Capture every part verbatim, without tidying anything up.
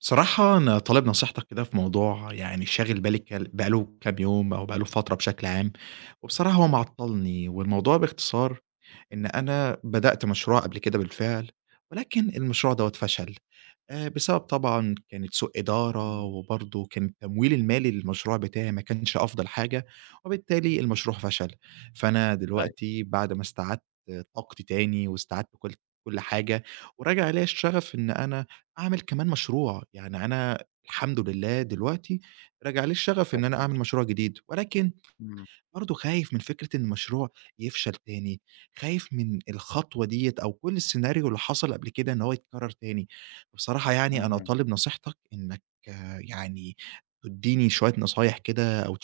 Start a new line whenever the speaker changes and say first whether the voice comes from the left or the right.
right: بصراحة أنا طالب نصيحتك كده في موضوع يعني شاغل بالي ك- بقاله كام يوم أو بقاله فترة بشكل عام. وبصراحة هو معطلني، والموضوع باختصار إن أنا بدأت مشروع قبل كده بالفعل، ولكن المشروع دوت فشل. آه، بسبب طبعا كانت سوء إدارة،
left: إمم،
right: وبرضه كان التمويل المالي للمشروع بتاعي ما كانش أفضل حاجة، وبالتالي المشروع فشل. فأنا
left: أيوه
right: دلوقتي بعد ما استعدت طاقتي تاني واستعدت كل كل حاجة، وراجع عليا الشغف إن أنا أعمل كمان مشروع. يعني أنا الحمد لله دلوقتي راجع لي الشغف إن أنا
left: جميل،
right: أعمل مشروع جديد، ولكن
left: إمم،
right: برضه خايف من فكرة إن المشروع يفشل تاني، خايف من الخطوة ديّة أو كل السيناريو اللي حصل قبل كده إن هو يتكرر تاني. بصراحة يعني أنا
left: اهم،
right: طالب نصيحتك إنك آه، يعني تدّيني شوية نصايح كده أو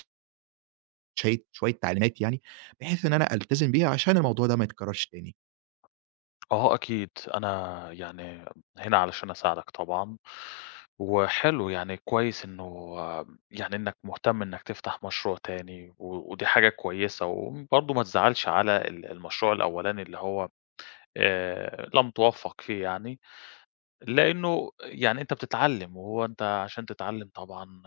right: شي شوية تعليمات يعني، بحيث إن أنا ألتزم بيها عشان الموضوع ده ما يتكررش تاني.
left: آه أكيد. أنا يعني هنا علشان أساعدك طبعًا، وحلو يعني كويس إنه يعني إنك مهتم إنك تفتح مشروع تاني و ودي حاجة كويسة، وبرضه ما تزعلش على ال المشروع الأولاني اللي هو آآ، لم توفق فيه يعني، لأنه يعني أنت بتتعلم، وهو أنت عشان تتعلم طبعًا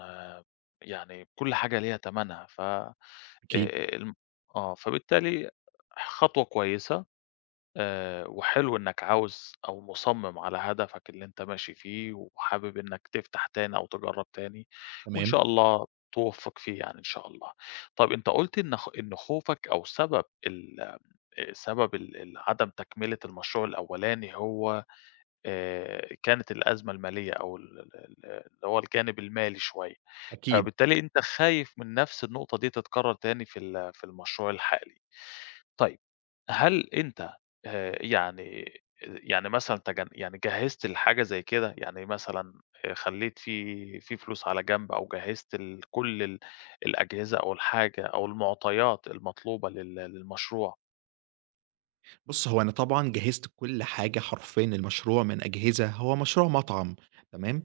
left: يعني كل حاجة ليها تمنها ف آآ،
right: أكيد،
left: الم آه، فبالتالي خطوة كويسة. آآ، وحلو إنك عاوز أو مصمم على هدفك اللي أنت ماشي فيه، وحابب إنك تفتح تاني أو تجرّب تاني، وإن
right: تمام.
left: شاء الله توفّق فيه يعني إن شاء الله. طَب أنت قُلت إن خ إن خوفك أو سبب ال آه، سبب ال ال عدم تكملة المشروع الأولاني هو آآ، كانت الأزمة المالية أو ال ال ال اللي هو الجانب المالي شوية،
right: أكيد.
left: فبالتالي أنت خايف من نفس النقطة دي تتكرر تاني في ال في المشروع الحالي. طيب، هل أنت آآ يعني يعني مثلًا تجن يعني جهّزت لحاجة زي كده؟ يعني مثلًا آآ خلّيت في في فلوس على جنب أو جهّزت ال كل ال الأجهزة أو الحاجة أو المعطيات المطلوبة لل للمشروع؟
right: بُص، هو أنا طبعًا جهّزت كل حاجة حرفيًا للمشروع من أجهزة، هو مشروع مطعم، تمام.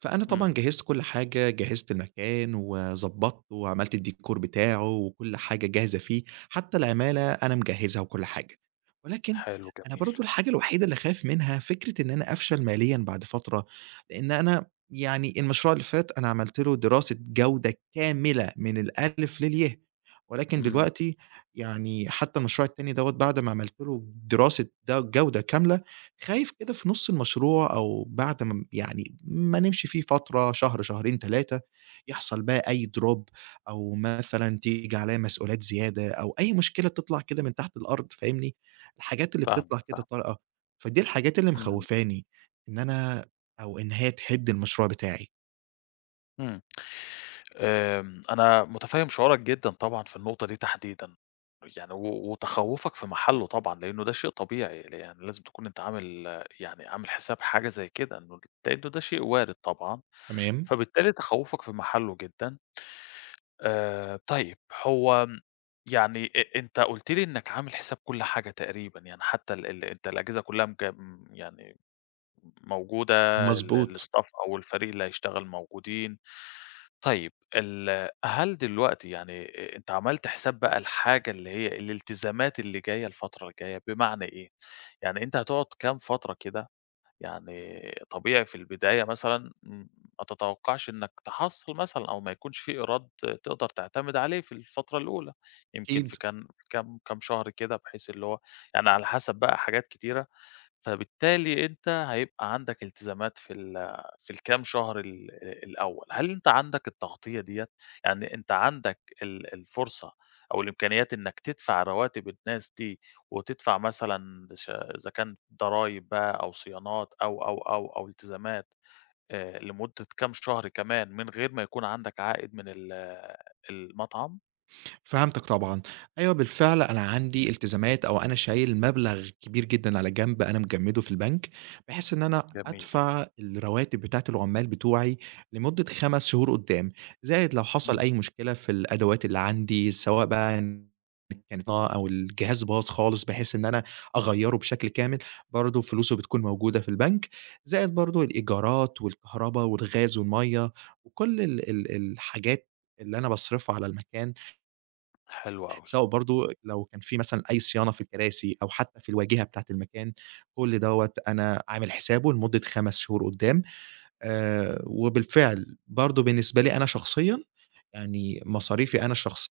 right: فأنا طبعًا
left: إمم،
right: جهّزت كل حاجة، جهّزت المكان وضبّطته وعملت الديكور بتاعه وكل حاجة جاهزة فيه، حتى العمالة أنا مجهّزها وكل حاجة. ولكن
left: حلو
right: أنا
left: جميل.
right: برضه الحاجة الوحيدة اللي خايف منها فكرة إن أنا أفشل ماليًا بعد فترة، لإن أنا يعني المشروع اللي فات أنا عملت له دراسة جودة كاملة من الألِف للياء. ولكن
left: إمم،
right: دلوقتي يعني حتى المشروع التاني دوّة بعد ما عملت له دراسة ده جودة كاملة، خايف كده في نُص المشروع أو بعد ما م يعني ما نمشي فيه فترة شهر، شهرين، ثلاثة، يحصل بقى أي drop، أو مثلًا تيجي عليّا مسؤوليات زيادة أو أي مشكلة تطلع كده من تحت الأرض فاهمني، الحاجات اللي
left: فاهمك،
right: بتطلع كده
left: فاهمك.
right: طارئة. فدي الحاجات اللي
left: إمم،
right: مخوّفاني إن أنا، أو إن هي تهِد المشروع بتاعي.
left: إمم. آمم، أنا متفهم شعورك جدًا طبعًا في النقطة دي تحديدًا، يعني و وتخوّفك في محله طبعًا، لأنه ده شيء طبيعي، ل يعني لازم تكون أنت عامل يعني عامل حساب حاجة زي كده، إنه لأنه ده شيء وارد طبعًا،
right: تمام؟
left: فبالتالي تخوّفك في محله جدًا. آآ، طيب هو يعني أ أنت قُلت لي إنك عامل حساب كل حاجة تقريبًا، يعني حتى ال ال أنت الأجهزة كلها مج يعني موجودة،
right: مضبوط.
left: ال الstaff أو الفريق اللي هيشتغل موجودين. طيب ال هل دلوقتي يعني أ أنت عملت حساب بقى الحاجة اللي هي الالتزامات اللي جاية الفترة الجاية، بمعنى إيه؟ يعني أنت هتقعد كام فترة كده، يعني طبيعي في البداية مثلًا م ما تتوقعش إنك تحصّل مثلًا أو ما يكونش في إيراد تقدر تعتمد عليه في الفترة الأولى، يمكن
right: أكيد.
left: في كام كام كام شهر كده بحيث اللي هو يعني على حسب بقى حاجات كتيرة، فبالتالي أنت هيبقى عندك التزامات في ال في الكام شهر ال الأول، هل أنت عندك التغطية ديّة؟ يعني أنت عندك ال الفرصة أو الإمكانيات إنك تدفع رواتب الناس دي، وتدفع مثلًا ش إذا كان ضرايب بقى أو صيانات أو، أو، أو، أو التزامات آآ لمدة كام شهر كمان من غير ما يكون عندك عائد من ال المطعم؟
right: فهمتك طبعًا. أيوه، بالفعل أنا عندي التزامات، أو أنا شايل مبلغ كبير جدًا على جنب أنا مجمّده في البنك، بحيث إن أنا
left: جميل،
right: أدفع الرواتب بتاعة العمّال بتوعي لمدة خمس شهور قدّام، زائد لو حصل
left: إمم،
right: أي مشكلة في الأدوات اللي عندي، سواء بقى إن كانت ناقة أو الجهاز باظ خالص بحيث إن أنا أغيّره بشكل كامل، برضه فلوسه بتكون موجودة في البنك. زائد برضه الإيجارات والكهربا والغاز والمَيّة وكل ال ال الحاجات اللي أنا باصرفها على المكان،
left: حلو أوي،
right: سواء برضه لو كان في مثلًا أي صيانة في الكراسي أو حتى في الواجهة بتاعة المكان، كل دوّة أنا عامل حسابه لمدة خمس شهور قدّام. آآ وبالفعل برضه بالنسبة لي أنا شخصيًا، يعني مصاريفي أنا الشخصية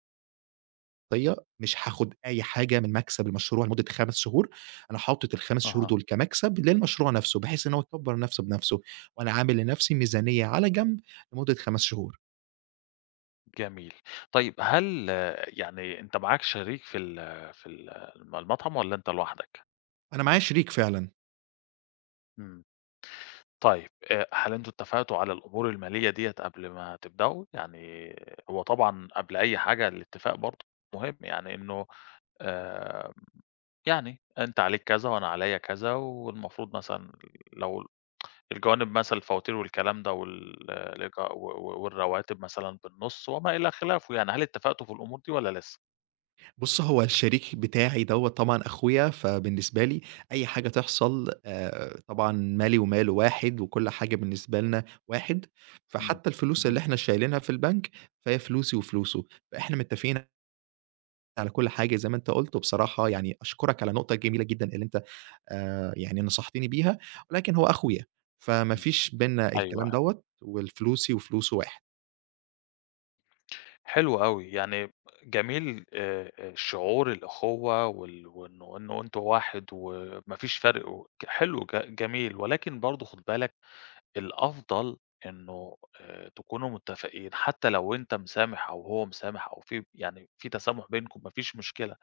right: مش هاخد أي حاجة من مكسب المشروع لمدة خمسة شهور. أنا حاطط ال5 شهور
left: أها.
right: دول كمكسب للمشروع نفسه، بحيث إن هو يكبّر نفسه بنفسه. وأنا عامل لنفسي ميزانية على جنب لمدة خمس شهور.
left: جميل. طيب هل آه، يعني أنت معاك شريك في ال في ال الم المطعم والّا أنت لوحدك؟
right: أنا معايا شريك فعلًا.
left: إمم. طيب آآ هل أنتم اتفقتوا على الأمور المالية ديّة قبل ما تبدأوا؟ يعني هو طبعًا قبل أي حاجة الاتفاق برضه مهم، يعني إنه آآ يعني أنت عليك كذا وأنا عليّا كذا والمفروض مثلًا لو الجوانب مثلًا الفواتير والكلام ده وال الإيجا و و والرواتب مثلًا بالنُص وما إلى خلافه يعني، هل اتفقتوا في الأمور دي والّا لسه؟
right: بُص، هو الشريك بتاعي دوّة طبعًا أخويا، فبالنسبة لي أي حاجة تحصل آآ طبعًا مالي وماله واحد، وكل حاجة بالنسبة لنا واحد،
left: إمم.
right: فحتى الفلوس اللي
left: اهم.
right: إحنا شايلينها في البنك، فهي فلوسي وفلوسه. فإحنا متفقين على كل حاجة زي ما أنت قُلت، وبصراحة يعني أشكرك على النقطة الجميلة جدًا اللي أنت آآ يعني نصحتني بيها. ولكن هو أخويا، فما فيش بيننا
left: أيوه،
right: الكلام
left: أيوه.
right: دوّة، والفلوسي وفلوسه واحد.
left: حلو أوي، يعني جميل آآ شعور الأخوة وال وإنه إنه أنتم واحد وما فيش فرق و ك- حلو ج جميل، ولكن برضه خُد بالك الأفضل إنه آآ تكونوا متّفقين، حتى لو أنت مسامح أو هو مسامح أو في يعني في تسامح بينكم ما فيش مشكلة،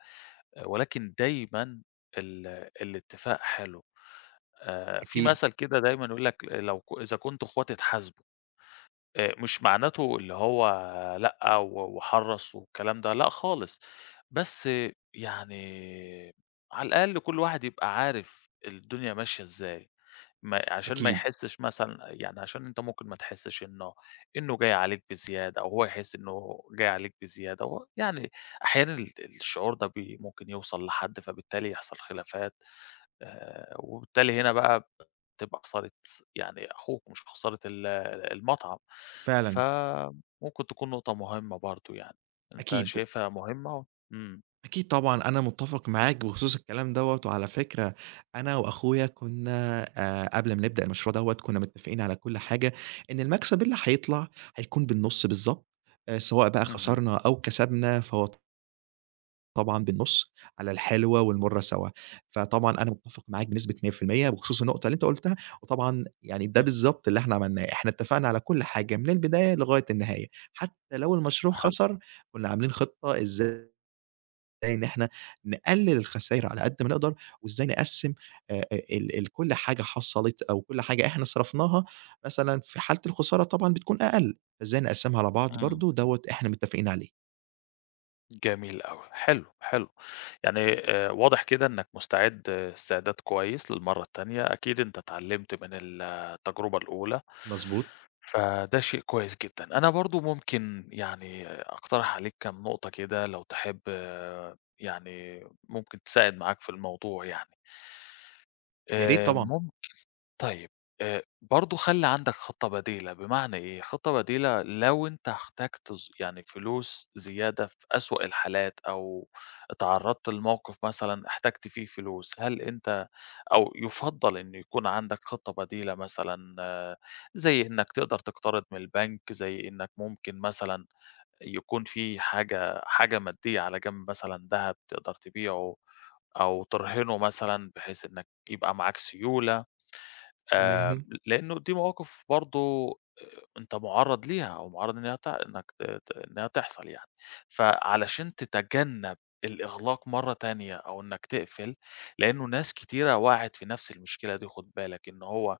left: آه، ولكن دايمًا ال الاتفاق حلو. آآ في
right: أكيد،
left: مثل كده دايمًا يقول لك لو ك إذا كنتم إخوات اتحاسبوا. آآ مش معناته اللي هو لأ و وحرّص والكلام ده، لأ خالص، بس يعني على الأقل كل واحد يبقى عارف الدنيا ماشية إزاي، ما عشان ما
right: أكيد،
left: يحسّش مثلًا يعني عشان أنت ممكن ما تحسّش إنه إنه جاي عليك بزيادة أو هو يحس إنه جاي عليك بزيادة، هو يعني أحيانًا ال الشعور ده بي ممكن يوصل لحد، فبالتالي يحصل خلافات. آآ وبالتالي هنا بقى بتبقى خسارة، يعني أخوك مش خسارة ال المطعم،
right: فعلًا،
left: فممكن تكون نقطة مهمة برضه يعني، أنت
right: أكيد.
left: شايفها مهمة؟ إمم،
right: أكيد طبعًا، أنا متّفق معاك بخصوص الكلام دوّة. وعلى فكرة أنا وأخويا كنا آآ قبل ما نبدأ المشروع دوّة كنا متّفقين على كل حاجة، إن المكسب اللي هيطلع هيكون بالنُص بالضبط. آآ سواء بقى
left: اهم،
right: خسرنا أو كسبنا فهو طبعًا بالنُص، على الحلوة والمُرّة سوا. فطبعًا أنا متّفق معاك بنسبة مية في المية بخصوص النقطة اللي أنت قُلتها، وطبعًا يعني ده
left: اهم،
right: بالضبط اللي إحنا عملناه، إحنا اتّفقنا على كل حاجة من البداية لغاية النهاية. حتى لو المشروع
left: حلو،
right: خسر كنا عاملين خطة إزاي إزاي إن إحنا نقلل الخساير على قد ما نقدر، وإزاي نقسّم آآ ال ال كل حاجة حصلت أو كل حاجة إحنا صرفناها، مثلًا في حالة الخسارة طبعًا بتكون أقل، فإزاي نقسّمها على بعض،
left: إمم،
right: برضه
left: إمم.
right: دوّة إحنا متفقين عليه.
left: جميل أوي، حلو، حلو. يعني آآ واضح كده إنّك مستعد آه، استعداد كويس للمرّة التانية، أكيد أنت اتعلّمت من ال التجربة الأولى،
right: مضبوط.
left: فده شيء كويس جدًا. أنا برضه ممكن يعني أقترح عليك كام نقطة كده لو تحب آه، يعني ممكن تساعد معاك في الموضوع يعني.
right: يا ريت
left: آآ
right: طبعًا.
left: مم طيب، آآ برضه خلّي عندك خطة بديلة، بمعنى إيه؟ خطة بديلة لو أنت احتجت ز يعني فلوس زيادة في أسوأ الحالات أو اتعرّضت لموقف مثلًا احتجت فيه فلوس، هل أنت أو يُفضّل إن يكون عندك خطة بديلة مثلًا آه، زي إنّك تقدر تقترض من البنك، زي إنّك ممكن مثلًا يكون في حاجة حاجة مادية على جنب مثلًا دهب تقدر تبيعه أو ترهنه مثلًا بحيث إنّك يبقى معاك سيولة. آآ
right: تمام.
left: لإنه دي مواقف برضه أنت مُعرّض ليها أو مُعرّض إنها ت إنك ت ت إنها تحصل يعني، فعلشان تتجنّب الإغلاق مرّة تانية أو إنك تقفل، لإنه ناس كتيرة وقعت في نفس المشكلة دي خُد بالك، إن هو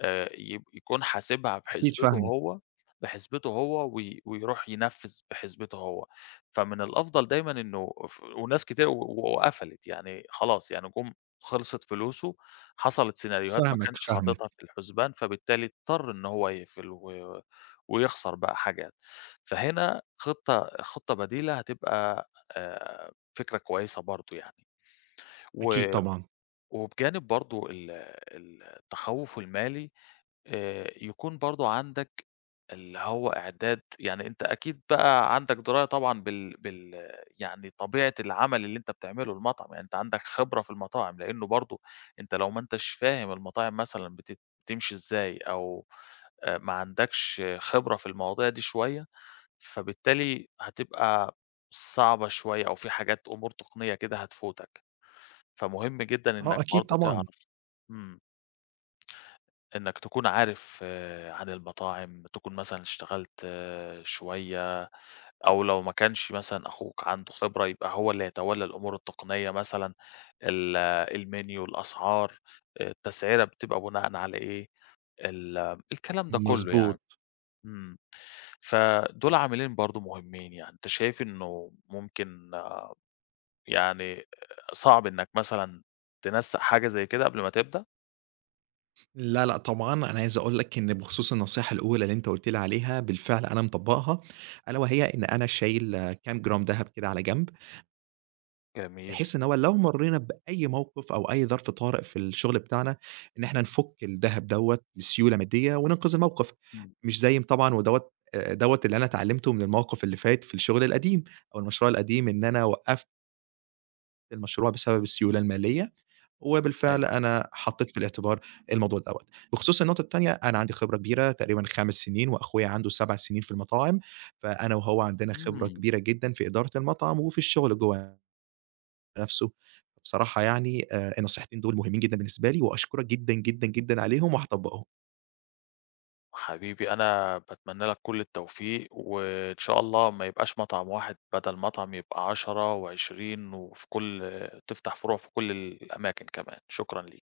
left: آآ يب يكون حاسبها
right: أكيد
left: بحسبته
right: فاهمك،
left: هو بحسبته هو وي ويروح ينفّذ بحسبته هو، فمن الأفضل دايمًا إنه ف وناس كتير و و- وقفلت، يعني خلاص يعني جُم خلصت فلوسه، حصلت سيناريوهات ما
right: فاهمك،
left: كانش
right: فاهمك.
left: حاططها في الحسبان، فبالتالي اضطر إن هو يقفل و ويخسر بقى حاجات. فهنا خطة خطة بديلة هتبقى آآ فكرة كويسة برضه يعني.
right: أكيد
left: و
right: طبعًا.
left: وبجانب برضه ال التخوّف المالي آآ يكون برضه عندك اللي هو إعداد يعني أنت أكيد بقى عندك دراية طبعًا بال بال يعني طبيعة العمل اللي أنت بتعمله المطعم، يعني أنت عندك خبرة في المطاعم، لإنه برضه أنت لو ما أنتش فاهم المطاعم مثلًا بت بتمشي إزاي أو آآ ما عندكش خبرة في المواضيع دي شوية، فبالتالي هتبقى صعبة شوية أو في حاجات أمور تقنية كده هتفوتك، فمهم جدًا
right: آه
left: إنك
right: أكيد
left: برضه
right: طبعًا.
left: تعرف. إمم. إنك تكون عارف آه، عن المطاعم، تكون مثلًا اشتغلت آه، شوية أو لو ما كانش مثلًا أخوك عنده خبرة، يبقى هو اللي يتولى الأمور التقنية مثلًا، ال آه، المنيو، الأسعار، آه، التسعيرة بتبقى بناءً على إيه، ال آه، الكلام ده كله يعني.
right: مضبوط.
left: إمم. فدول عاملين برضه مهمين يعني. أنت شايف إنه ممكن آه، يعني صعب إنك مثلًا تنسّق حاجة زي كده قبل ما تبدأ؟
right: لا، لأ طبعًا، أنا عايز أقول لك إن بخصوص النصيحة الأولى اللي أنت قُلت لي عليها، بالفعل أنا مطبّقها، ألا وهي إن أنا شايل آه، كام جرام دهب كده على جنب.
left: جميل.
right: بحيث إن هو لو مرّينا بأي موقف أو أي ظرف طارئ في الشغل بتاعنا، إن إحنا نفُك الدهب دوّة بسيولة مادية وننقذ الموقف.
left: إمم.
right: مش زي م طبعًا ودوّة آآ دوّة اللي أنا اتعلّمته من الموقف اللي فات في الشغل القديم أو المشروع القديم، إن أنا وقّفت المشروع بسبب السيولة المالية. وبالفعل
left: أيوه.
right: أنا حطّيت في الاعتبار الموضوع دوّة. بخصوص النقطة التانية، أنا عندي خبرة كبيرة تقريبًا خمسة سنين وأخويا عنده سبع سنين في المطاعم، فأنا وهو عندنا خبرة
left: إمم.
right: كبيرة جدًا في إدارة المطعم وفي الشغل جوّاه نفسه. بصراحة يعني آآ النصيحتين دول مهمين جدًا بالنسبة لي، وأشكرك جدًا، جدًا، جدًا عليهم وهاطبّقهم.
left: حبيبي أنا باتمنى لك كل التوفيق، وإن شاء الله ما يبقاش مطعم واحد بدل مطعم يبقى عشرة و20 وفي كل تفتح فروع في كل الأماكن كمان، شكرًا ليك.